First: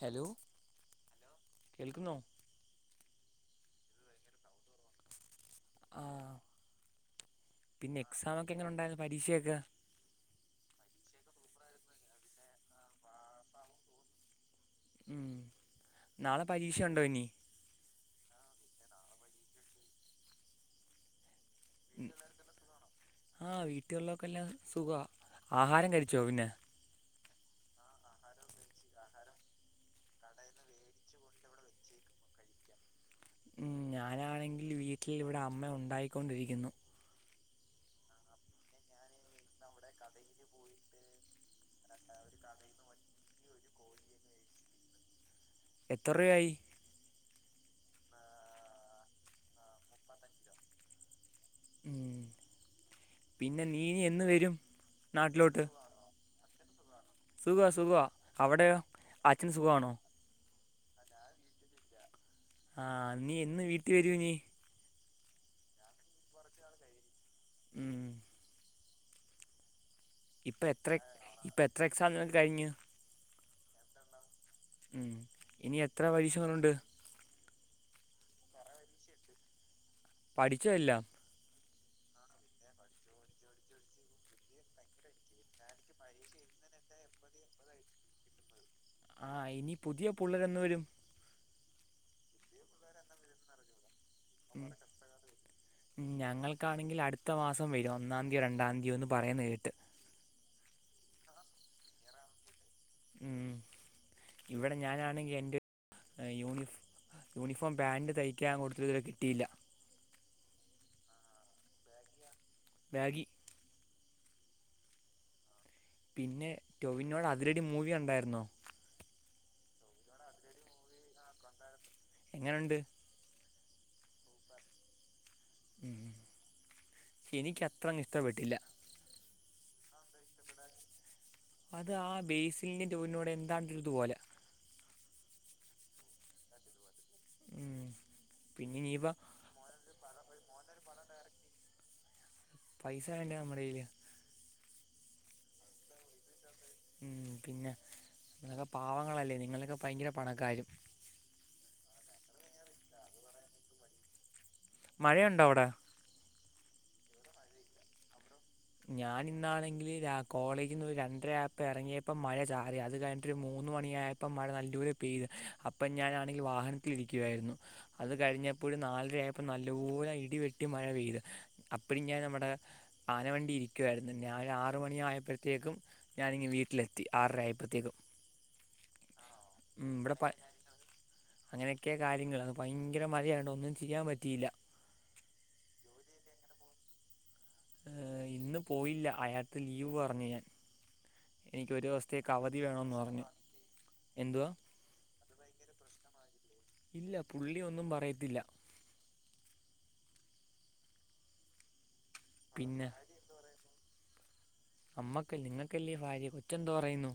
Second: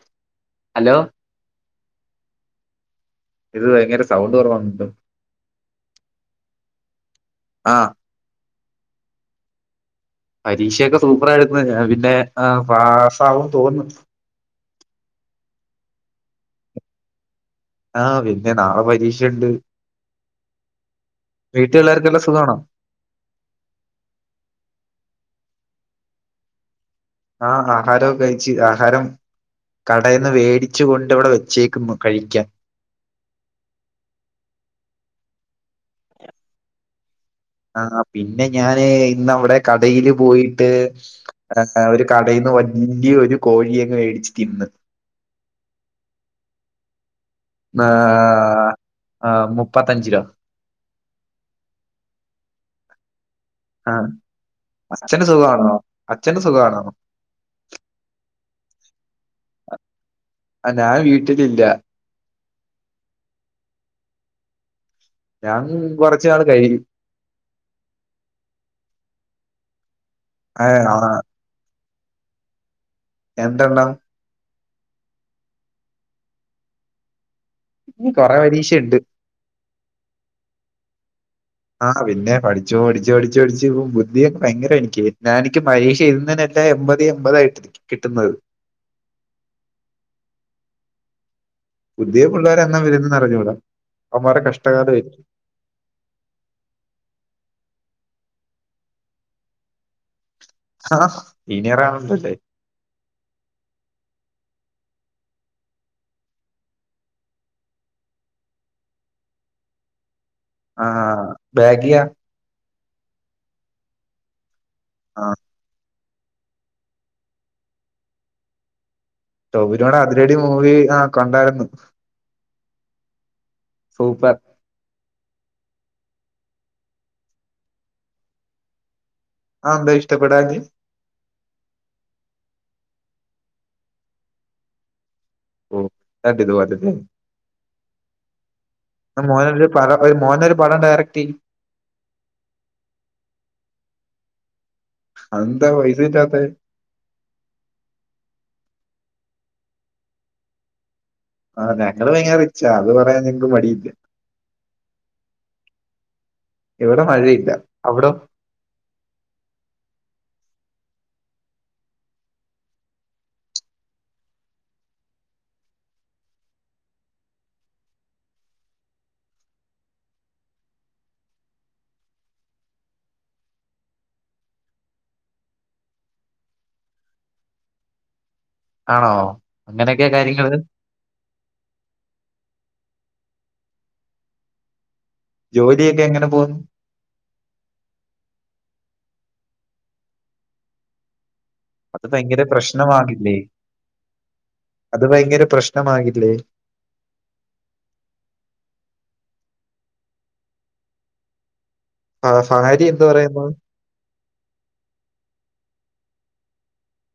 Hello hello കേൾക്ക്ന്നോ ഇത് ഭയങ്കര സൗണ്ട് കൊറവാ [unintelligible] ആ ആ പിന്നെ എക്സമൊക്കെ എങ്ങനെ ഉണ്ടായിര്ന്നു പരീക്ഷക്കെ പരീക്ഷൊക്കെ സൂപ്പർ ആയിര്ന്നു. പിന്നെ പാസാകോന്ന് തോന്ന്ന്നു. മ് നാളെ പരീക്ഷയുണ്ടോ ഇനി ആഹ് പിന്നെ നാളെ പരീക്ഷണ്ട്. ആഹ് വീട്ടില്ള്ളര്ക്കെല്ലാം സുഖാ ആഹാരം കഴിച്ചോ പിന്നെ ആഹ് ആഹാരരോക്കെ കഴിച്ച്. ആഹാരം കടേന്ന് വേടിച്ചു കൊണ്ട് വടെ വെച്ചേക്കുന്നു കഴിക്കാൻ മ് ഞാനാണെങ്കിൽ വീട്ടിൽ ഇവിടെ അമ്മ ഉണ്ടായിക്കൊണ്ടിരിക്കുന്നു ആഹ് പിന്നെ ഞാന് ഇന്നവടെ കടയില് പോയിട്ട് ആഹ് ഒര് കടേന്ന് വല്ല്യോര് കോഴിയങ്ങ് വേടിച്ച് തിന്ന് എത്ര രൂവായി ആഹ് ആ ഹ് മുപ്പത്തഞ്ചിലോ മ് പിന്നെ ആ നീയിനി എന്ന് വെരും അച്ഛന് നാട്ടിലോട്ട് സുഖമാണോ അച്ഛന് സുഖാണോ സുഖ സുഖവാ അവടെയോ അച്ഛന് സുഖാണോ ആഹ് ഞാൻ വീട്ട്ലില്ല. ആഹ് നീ എന്ന് വീട്ടീ വരൂ ഞ്ഞി ഞാൻ കൊറച്ച് നാള് കഴിയും. മ് ഇപ്പ ആ ആ എത്രക് ഇപ്പ എത്ര എക്സാമ്കൾ കഴിഞ്ഞു എന്തെണ്ണം മ് ഇനി എത്ര പരീഷകളുണ്ട് ഇനി കൊറെ പരീക്ഷണ്ട് പഠിച്ചോ എല്ലാം ആഹ പിന്നെ പഠിച്ച് പഠിച്ച് പഠിച്ച് പഠിച്ച് ബുദ്ധിയൊക്കെ ഭയങ്കര എനിക്ക് ഞാ എനിക്ക് പരീക്ഷഎഴ്ത് തന്നെ എമ്പതീ എമ്പതാ കിട്ട്ന്നത് ആഹ് ഇനി പുതിയ പുള്ളെരെന്ന് വെരും പുതിയ പിള്ളേരെന്നാ വര്ന്നേന്നറിഞ്ഞൂട മ് ഞങ്ങൾക്കാണെങ്കി അടുത്ത മാസം ഒന്നാതിയോ രണ്ടാതിയോ എന്ന് പറയുന്നെ കേട്ടു ആഹ് ഇനി അറിയാനൊന്നൂലെ മ് ഇവടെ ഞാനാണെങ്കി എന്റെ യൂണഫ് യൂണിഫോം പാൻറ് തയ്ക്കാൻ കൊട്ത്ത്ട്ട് ഇത് വരെ കിട്ടിയില്ല ആഹ് ബാഗിയാ ബാഗി ആഹ് പിന്നെ ടൊവിനോടെ അതിരടി മൂവി കണ്ടായിര്ന്നോ ടോവിനോടെ അതിരടി മൂവി ആഹ് കൊണ്ടാര്ന്നു. എങ്ങന്ണ്ട് സൂപ്പർ മ് എനിക്ക് അത്രങ്ങ് ഇഷ്ട്ടപ്പെട്ടില്ല. ആഎന്തേ ഇഷ്ട്ടപ്പെടാഞ്ഞ് അത് ആ ബേസിലിന്റെ ടൊവിനോട് എന്താണ്ടൊര് ത്പോലെ ഓ ണ്ടാതിത് പോലെ തന്നേണ് ഉം പിന്നെ ഇനിയിപ്പം [unintelligible] പടം ഡയറക്റ്റിയ്യും പൈസ വേണ്ടേ നമ്മടെയ്യില് അതെന്താ പൈസ കിട്ടാത്തത് ഉം പിന്നെ ങ്ങകെ പാവങ്ങളല്ലേ നിങ്ങളൊക്കെ ഭയങ്കര പണക്കാരും ആ ഞങ്ങള് ഭയങ്കര റിച്ചാ അത് പറയാൻ ഞങ്ങക്ക് മടിയില്ല മഴയുണ്ടോ അവടെ ഇവിടെ മഴയില്ല അവിടൊ ഞാനിന്നാണെങ്കില് രാ കോളേജിന്ന് ഒരു രണ്ടര ആയപ്പോ എറങ്ങിയപ്പോ മഴ ചാറി അത് കഴിഞ്ഞട്ട് ഒരു മൂന്ന മൂന്ന് മണിയായപ്പോം മഴ നല്ലൂരെ പെയ്ത് അപ്പം ഞാനാണെങ്കിൽ വാഹനത്തിൽ ഇരിക്കുവായിരുന്നു അത് കഴിഞ്ഞ പ്പോഴ് നാലരയപ്പോൾ നല്ലോര ഇടിവെട്ടി മഴ പെയ്ത് അപ്പഴും ഞാൻ നമ്മടെ ആനവണ്ടി ണ്ടി ഇരിക്കുവാരുന്നു ഞാൻ ആറു മണി ആയപ്പോഴത്തേക്കും ഞാനിങ്ങ് വീട്ടിലെത്തി ആറര ആയപ്പഴത്തേക്കും ആണോ അങ്ങനെയൊക്കെ കാര്യങ്ങള് അങ്ങനെയൊക്കെ കാര്യങ്ങൾ അത് ഭയങ്കര മഴയാണ് ഒന്നും ചിയ്യാ പറ്റിയില്ല ജോലിയൊക്കെ എങ്ങനെ പോവുന്നു ഹ് ഇന്ന് പോയില്ല അയാക്ക് ലീവ് പറഞ്ഞു ഞാൻ എനിക്ക് ഒരു അത് ദിവസത്തേക്ക് ഭയങ്കര അവധി വേണന്ന് പറഞ്ഞു പ്രശ്നമാകില്ലേ എന്തുവാ അത് ഭയങ്കര പ്രശ്നമാകില്ലേ ഇല്ല പുള്ളിയൊന്നും പറയത്തില്ല ആ ഫാര്യ പിന്നെ എന്ത്‌ പറയുന്നു അമ്മക്ക് നിങ്ങക്കല്ലേ ഫാര്യ കൊച്ചെന്തു പറയുന്നു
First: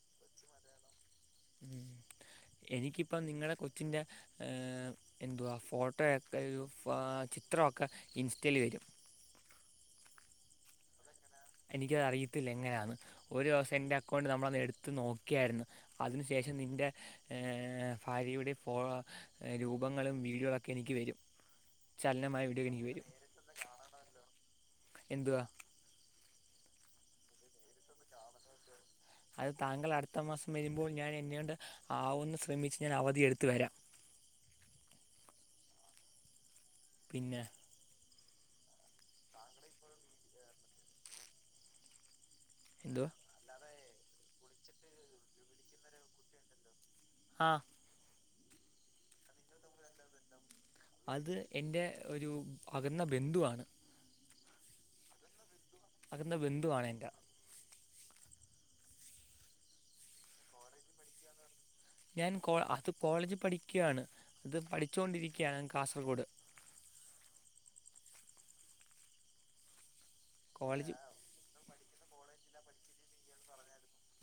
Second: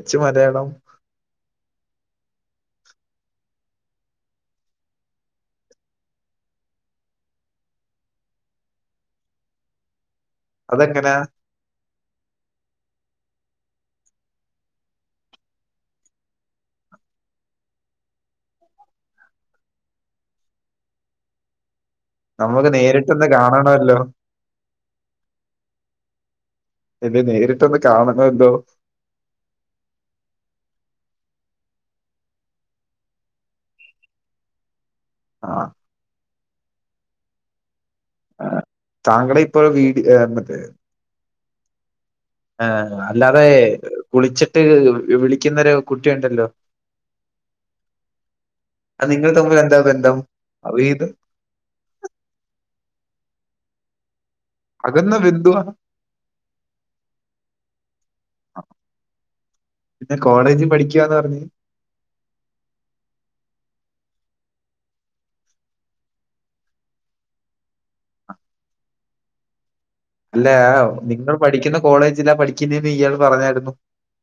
കൊച്ച് മലയാളം ഉം എനിക്കിപ്പ നിങ്ങളടെ കൊച്ചിന്റെ ഹ് എന്തുവാ ഫോട്ടോയൊക്കെ ഒരു ഫാ ചിത്രമൊക്കെ ഇൻസ്റ്റെൽ വരും അതെങ്ങനാ എനിക്കതറിയത്തില്ല എങ്ങനാന്ന് ഒരോസം എൻ്റെ അക്കൗണ്ട് നമ്മളന്ന് എടുത്ത് നോക്കിയാരുന്നു അതിനു ശേഷം നിന്നെ ന്റെ ഏ ഫാര്യയുടെ ഫോണാ രൂപങ്ങളും വീഡിയോളൊക്കെ എനിക്ക് വരും [inaudible] വീഡിയോ നമുക്ക് എനിക്ക് വരും നേരിട്ടൊന്ന് കാണണല്ലോ എന്തുവാ തന്നെ നേരിട്ടൊന്ന് കാണണല്ലോ അത് താങ്കൾ അടുത്ത മാസം വരുമ്പോൾ ഞാൻ എന്നോണ്ട് ആവൂന്ന് ശ്രമിച്ച് ഞാൻ അവധിയെടുത്ത് വരാം [inaudible] ആ പിന്നെ ആ താങ്കളിപ്പോൾ വീട് ഏ മറ്റേ ആ എന്തുവാ അല്ലാതെ വുളിച്ചിട്ട് വിളിക്കുന്ന ഒരു കുട്ടിയുണ്ടല്ലോ ആ അത് നിങ്ങൾ തമ്മിൽ എന്താ ബന്ധം അത് എന്റെ ഒരു അകന്ന ബന്ധുവാണ് അകന്ന ബന്ധുവാ അകന്ന ബന്ധുവാണ് എന്റെ അ പിന്നെ കോളേജിൽ പഠിക്കുവാന്ന് പറഞ്ഞു ഞാൻ കോ അത് കോളേജിൽ പഠിക്കുആണ് അത് പഠിച്ചുകൊണ്ടിരിക്കാണ് കാസർഗോഡ് അല്ലയാ കോളേജ് നിങ്ങൾ പഠിക്കുന്ന കോളേജിലാ പഠിക്കുന്നെന്ന് ഇയാൾ പറഞ്ഞായിരുന്നു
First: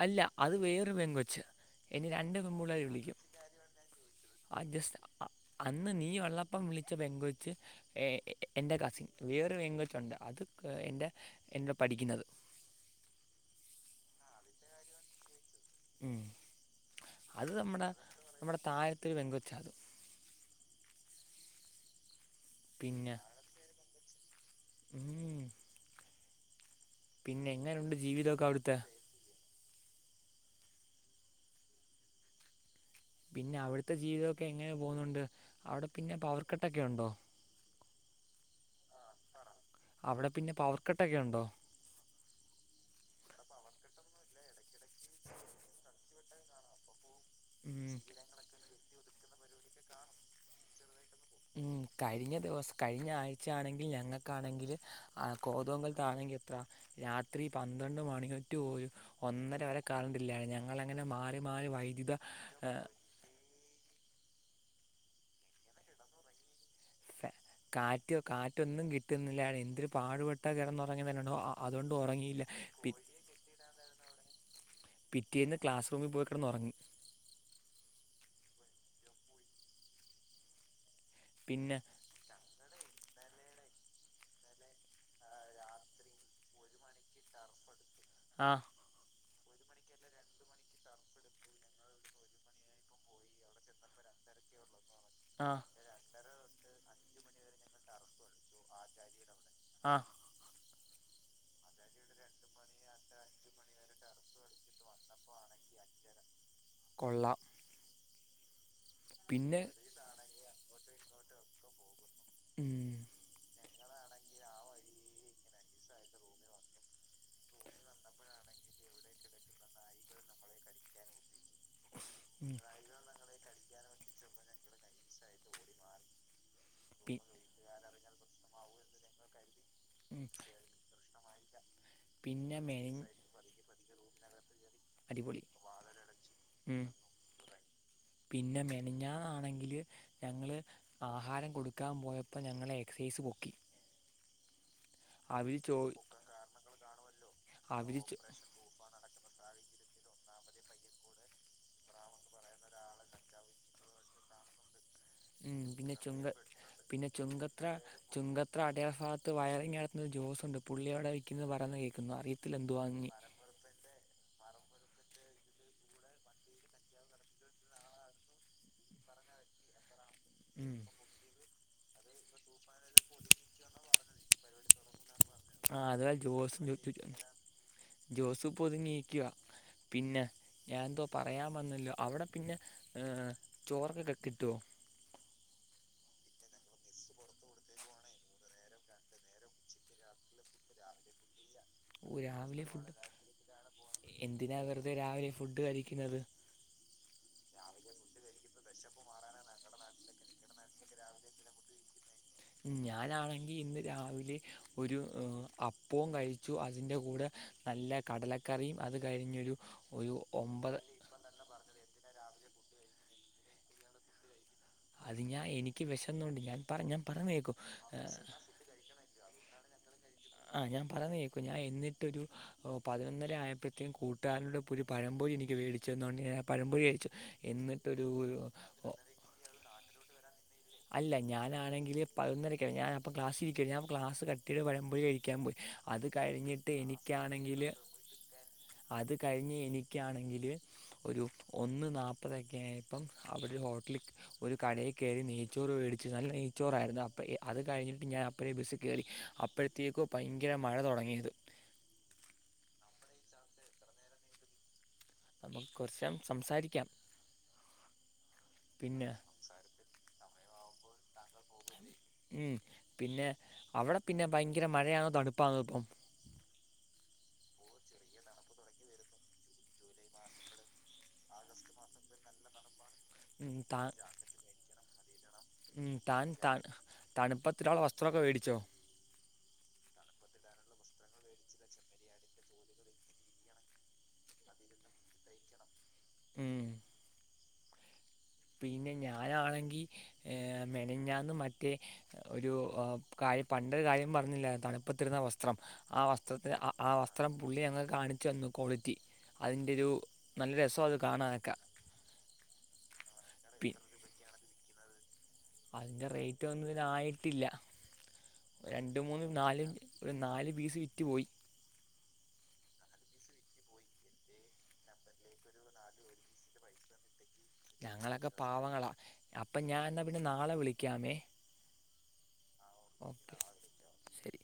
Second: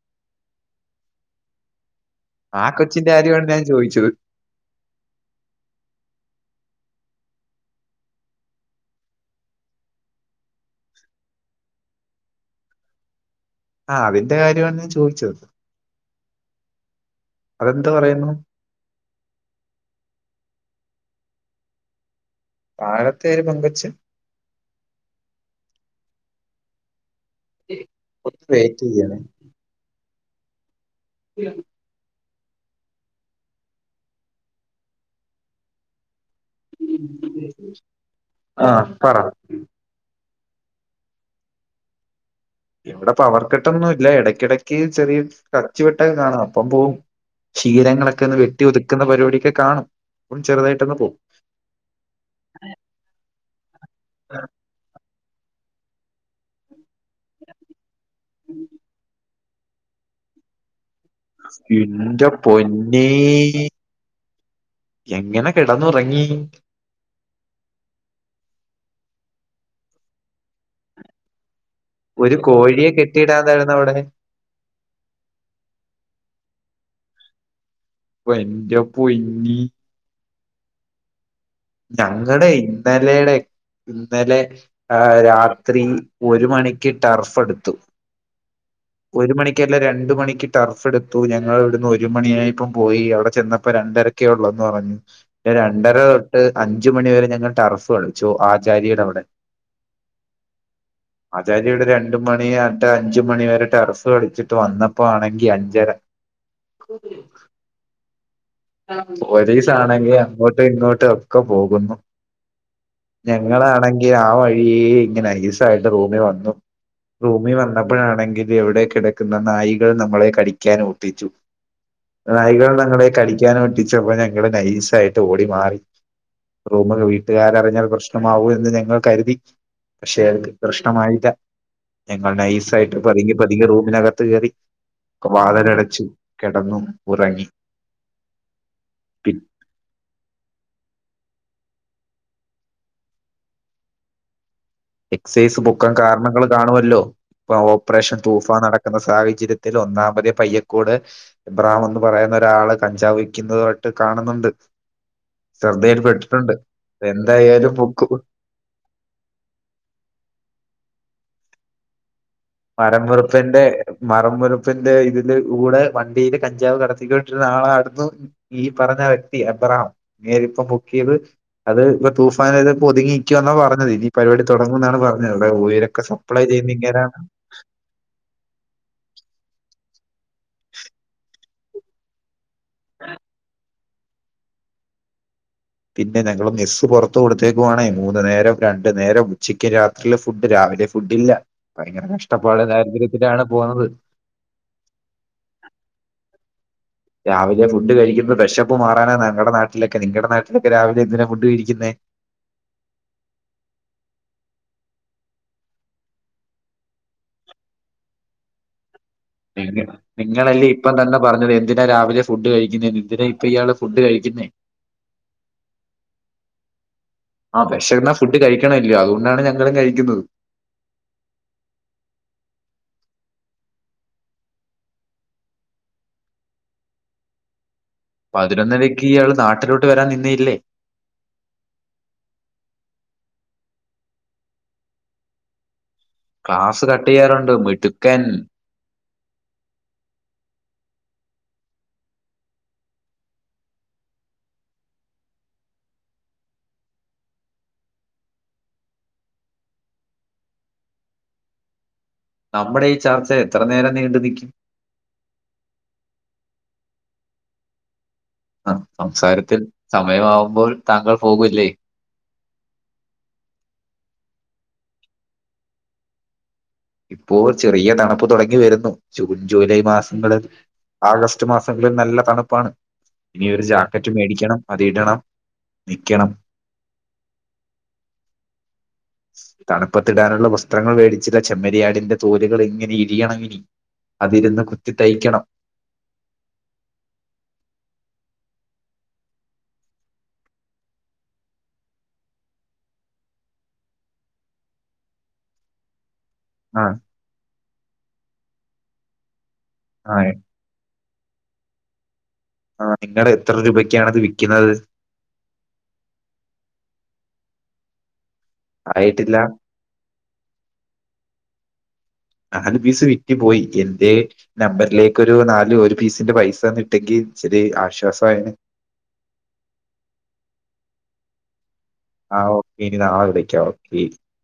അല്ല അത് വേറേ പെൺകൊച്ച് ആ കൊച്ചിന്റെ കാര്യമാണ് ഞാൻ ചോയി ആ ജസ് അ അന്ന് നീ ഒള്ളപ്പം വിളി പെൺകൊച്ച് എ എന്റെ കസിൻ വേറൊരു പെൺകൊച്ചുണ്ട് അത് എന്റെ എന്റെ പഠി ക്കുന്നത് ആഹ് അതിന്റെ കാര്യമാണ് ഞാൻ ചോദിച്ചത് ഉം അത് നമ്മടെ അതെന്താ പറയുന്നു നമ്മടെ താഴത്തൊര് പെൻകൊച്ചാ അതും പിന്നെ താഴത്തെ ഒരു പെൺകൊച്ച് ഉം പിന്നെ എങ്ങനുണ്ട് ജീവിതൊക്കെ ഒന്ന് അവിടുത്തെ വെയിറ്റ് ചെയ്യണേ. [unintelligible] പിന്നെ അവിടുത്തെ ജീവിതൊക്കെ എങ്ങനെ പോകുന്നുണ്ട് അവിടെ പിന്നെ പവർ കട്ടൊക്കെ ഉണ്ടോ ആ പറ അവിടെ പിന്നെ പവർ കട്ടൊക്കെ ഉണ്ടോ ഇവിടെ പവർക്കെട്ടൊന്നു ഇല്ല ഇടക്കിടക്ക് ചെറിയ ടച്ച് വെട്ടക്കെ കാണും അപ്പം പോവും ക്ഷീരങ്ങളൊക്കെ ഒന്ന് വെട്ടി ഒതുക്കുന്ന പരിപാടൊക്കെ കാണും അപ്പം ചെറുതായിട്ടൊന്ന് പോകും ഉം കഴിഞ്ഞ ദിവസം കഴിഞ്ഞ ആഴ്ച ആണെങ്കിൽ ഞങ്ങക്കാണെങ്കില് ആ കോതുമങ്കലത്താണെങ്കി എത്ര രാത്രി പന്ത്രണ്ട് മണിറ്റ് [unintelligible] ഒന്നര വരെ കറണ്ടില്ലാരുന്നു ഞങ്ങളെ എന്റെ പൊന്നേ എങ്ങനെ കിടന്നുറങ്ങി കാറ്റ് കാറ്റൊന്നും കിട്ടുന്നില്ലാണ് എന്തിരു പാടുപെട്ട കിറന്നുറങ്ങണ [unintelligible] അതുകൊണ്ട് ഒരു ഉറങ്ങിയില്ല പി കോഴിയെ കെട്ടിയിടാതായിരുന്നു അവിടെ. പിറ്റേന്ന് ക്ലാസ് റൂമിൽ പോയി കെടന്നൊറങ്ങി വന്റെ പൊന്നി പിന്നെ ഞങ്ങടെ ഇന്നലെടെ ഇന്നലെ ആ രാത്രി ഒരു മണിക്ക് ടർഫ് എടുത്തു ആ ഒരു മണിക്കക്കല്ല രണ്ട് മണിക്ക് ടർഫ് എടുത്തു ഞങ്ങൾ ഇവിടുന്ന് ഒരു മണിയായിപ്പം പോയി അവിടെ ചെന്നപ്പോ രണ്ടര ക്കെയൊള്ളന്ന് പറഞ്ഞ് ആ രണ്ടര തൊട്ട് അഞ്ച് മണി വരെ ഞങ്ങൾ ടർഫ് കളിച്ചു ആചാരീടവിടെ അ ആചാര്യട് രണ്ട് മണി ട്ട് അഞ്ച് മണി വരെ ടെർഫ് [unintelligible] കൊള്ളാം പിന്നെ പോലീസ് ആണെങ്കി അങ്ങോട്ടും ഇങ്ങോട്ടും ഒക്കെ പോകുന്നു ഉം, ഞങ്ങളാ ണെങ്കി ആ വഴി ഇങ്ങനെ നൈസായിട്ട് റൂമെ വന്നു റൂമി വന്നപ്പോഴാണെങ്കിൽ എവിടെ കിടക്കുന്ന നായികൾ നമ്മളെ കടിക്കാൻ ഓട്ടിച്ചു ഉം. നായികൾ ഞങ്ങളെ കടിക്കാനും ഒട്ടിച്ചപ്പോ ഞങ്ങള് നൈസായിട്ട് ഓടി മാറി റൂമില് പി- വീട്ടുകാരറിഞ്ഞാൽ പ്രശ്നമാവും എന്ന് ഞങ്ങൾ കരുതി പക്ഷെ ഉം, അത് പ്രശ്നമായില്ല ഞങ്ങൾ പിന്നെ നൈസായിട്ട് മെനഞ്ഞ പതിങ്ങി പതിങ്ങി റൂമിനകത്ത് കയറി അടിപൊളി വാതിലടച്ചു കിടന്നും ഉം. ഉറങ്ങി പിന്നെ പി മെനഞ്ഞാന്നാണെങ്കില് ഞങ്ങള് ആഹാരം കൊടുക്കാൻ പോയപ്പ ഞങ്ങളെ എക്സൈസ് പൊക്കി അവർ എക്സൈസ് ചോ പൊക്കാൻ കാരണങ്ങൾ കാണുമല്ലോ ഇപ്പൊ അവർ ചോ ഓപ്പറേഷൻ തൂഫാൻ നടക്കുന്ന സാഹ ചര്യത്തിൽ ഒന്നാമത് പയ്യക്കോട് എബ്രഹാം എന്ന് പറയുന്ന ഒരാള് കഞ്ചാവ് വിക്കുന്നായിട്ട് കാണുന്നൊ ണ്ട് ഉം പിന്നെ ചുങ്ക പിന്നെ ചുങ്കത്ര എന്തായാലും പൊക്കും ചുങ്കത്ര അടയാർ ഭാഗത്ത് വയറിങ്ടത്തുന്ന ജോസ് ഉണ്ട് പുള്ളി അവിടെ വിക്കുന്നത് പറയുന്നത് കേക്കുന്നു അറി മരം വറുപ്പിന്റെ മരം വറുപ്പ് പ്പന്റെ ഇതില് കൂടെ വണ്ടിയില് കഞ്ചാവ് കടത്തിക്കോട്ടിരുന്നാ ആളായിരുന്നു ഈ പറഞ്ഞ വ്യക്തി പറ നേരിപ്പം ഉം പെക്കിയത് അത് ഇപ്പം തൂഫാനത് ഒതുങ്ങി നിക്കുവന്നാ പറഞ്ഞത് ഇനി ഈ പരിപാടി തുടങ്ങും എന്നാണ് പറഞ്ഞത് വിടെ ഉയരൊക്കെ സപ്ലൈ ചെയ്യുന്ന ഇങ്ങനെ ജോസുഫ് ഒതുങ്ങിയിക്കവാ പിന്നെ ഞാൻ എന്തോ പറയാൻ വന്നല്ലോ അവിടെ പിന്നെ ചോറക്കെ കെട്ടിട്ടേ പിന്നെ ഞങ്ങള് മിസ്സ് പുറത്ത കൊടുത്തേക്കുവാണേ മൂന്ന് നേരം രണ്ട് നേരം ഉച്ചിക്കക്ക് രാത്രിയിലെ ഫുഡ് രാവിലെ ഫുഡ് ഇല്ല ഓ രാവിലെ ഫുഡ് എന്തിനാ വെറുതെ രാവിലെ ഫുഡ് കഴിക്കുന്നത് രാവിലെ ഫുഡ് കഴിക്കുന്നത് വിശപ്പ് മാറാനാ ഞങ്ങളുടെ നാട്ടിലൊക്കെ നിങ്ങളുടെ നാട്ടിലൊക്കെ രാവിലെ എന്തിനാണ് ഫുഡ് കഴിക്കുന്നേ ഞനാണെങ്കി ഇന്ന് രാവിലെ ഒരു അപ്പവും കഴിച്ചു അതിന്റെ കൂടെ നല്ല കടലക്കറിയും അത് കഴിഞ്ഞൊരു ഒരു നിങ്ങല്ലേ ഒമ്പത് ഇപ്പം തന്നെ പറഞ്ഞത് എന്തിനാ രാവിലെ ഫുഡ് കഴിക്കുന്നേ എന്തിനാ ഇപ്പൊ ഇയാള ഫുഡ് കഴിക്കുന്നേ അത് ഞാൻ എനിക്ക് വിശന്നൊണ്ട് ഞാൻ പറഞ്ഞാ ഞാൻ പറഞ്ഞേക്കൂ ഹാരം കഴിക്കുന്നു ആ ഞാൻ പറയുന്ന കേക്കു ഞാൻ എന്നിട്ടൊരു പതിനൊ ആയപ്പോഴത്തേും കൂട്ടുകാരോന്റ പ്പൊരു പഴം പൊരി എനിക്ക് വേടിചെന്നോട് ഞാൻ പഴംപൊരി കഴിച്ചു എന്നി പതിനൊന്നരക്ക് ഇയാൾ നാട്ടിലോട്ട് വരാൻ നിന്നയില്ലേ അല്ല ഞാനാണെങ്കില് പതിനൊന്നരക്ക ഞാ അപ്പൊ ക്ലാസ് ഇരിക്ക ഞാൻ ക്ലാസ് കട്ട് പഴംപൊരി കഴിക്കാൻ പോയി അത് കഴിഞ്ഞിട്ട് ക്ലാസ് കട്ട്യ്യാറുണ്ട് എനിക്കാണെങ്കിൽ മിടുക്കൻ അത് കഴിഞ്ഞ് എനിക്കാണെങ്കി ഒരു ഒന്ന് നാപ്പതൊക്കെ ആയപ്പോ അവര് ഹോട്ട ഒരു കടയെ കയറി നെയ് ച്ചോറ് മേടിച്ച് നല്ല നെയ്ചോറായിരുന്നു അപ്പഴത്തേക്കും കഴിഞ്ഞിട്ട് ഞാൻ അപ്പഴേയും ബസ്സ് കയറി അപ്പോഴത്തേക്കും ഭയങ്കര മഴ തുടങ്ങിയത് നമ്മുടെ ഈ ചർച്ച എത്ര നേരം നീണ്ടു നിക്കും നമുക്ക് കുറച്ച് സംസാരിക്കാം ആ പിന്നെ സംസാരത്തിൽ സമയമാവുമ്പോൾ താങ്കൾ പോകൂലെ ഉം പിന്നെ അവിടെ പിന്നെ ഭയങ്കര മഴയാണോ തണുപ്പാണോ ഇപ്പം ഇപ്പോൾ ചെറിയ തണുപ്പ് തുടങ്ങി വരുന്നു ജൂൺ ജൂലൈ മാസങ്ങളിൽ ആഗസ്റ്റ് മാസങ്കിലും നല്ല തണുപ്പാണ് ഇനി ഉം, ഒരു താ ജാക്കറ്റ് മേടിക്കണം അത് ഇടണം ഉം നിക്കണം താൻ ത തണുപ്പ് ഇടാനുള്ള വസ്ത്രമൊക്കെ മേടിച്ചോ തണുപ്പത്തിടാനുള്ള വസ്ത്രങ്ങൾ മേടിച്ചില്ല ചെമ്മരിയാടിന്റെ തോലുകൾ എങ്ങനെ ഇരിയണം ഇനി അതിരുന്ന് കുത്തി തയ്ക്കണം ഉം പിന്നെ ഞാനാണെങ്കി മെനഞ്ഞാന്ന് മറ്റേ ഒരു ആഹ് കാ പണ്ട കാര്യം പറഞ്ഞില്ലേ തണുപ്പത്തിടുന്ന വസ്ത്ര ആ വസ് ത്രം വസ്ത്രത്തിന് ആ ആഹ് വസ്ത്രം പുള്ളി ഞങ്ങൾ ക്ക് കാണിച്ചു തന്നു ക്വാളിറ്റി അതിൻന്റെരു ആഹ് ഒരു നല്ല രസം അത് കാണാനെക്കെ ആ നിങ്ങള് എത്ര രൂപക്കാണ്ത് വിക്കുന്നത് അതിന്റെ റേറ്റ് ഒന്നും ഇത് ആയിട്ടില്ല രണ്ട് മൂന്ന് ആയിട്ടില്ല നല് ഒരു നാല് പീസ് വിറ്റു പോയി നാലു പീസ് വിറ്റ് പോയി എന്റെ നമ്പറിലേക്ക് ഒരു നാല് ഒരു പീസിന്റെ പൈസഒന്ന് ഇട്ടേക്ക് ഞങ്ങളൊക്കെ പാവങ്ങളാ അപ്പൊ ഞാൻ എന്നാ പിന്നെ നാളെ വിളിക്കാമേ ആഹ് ഓക്കേ ഇനി നാളേ ഓക്കെ വിളിക്കാം ഓക്കേ ശരി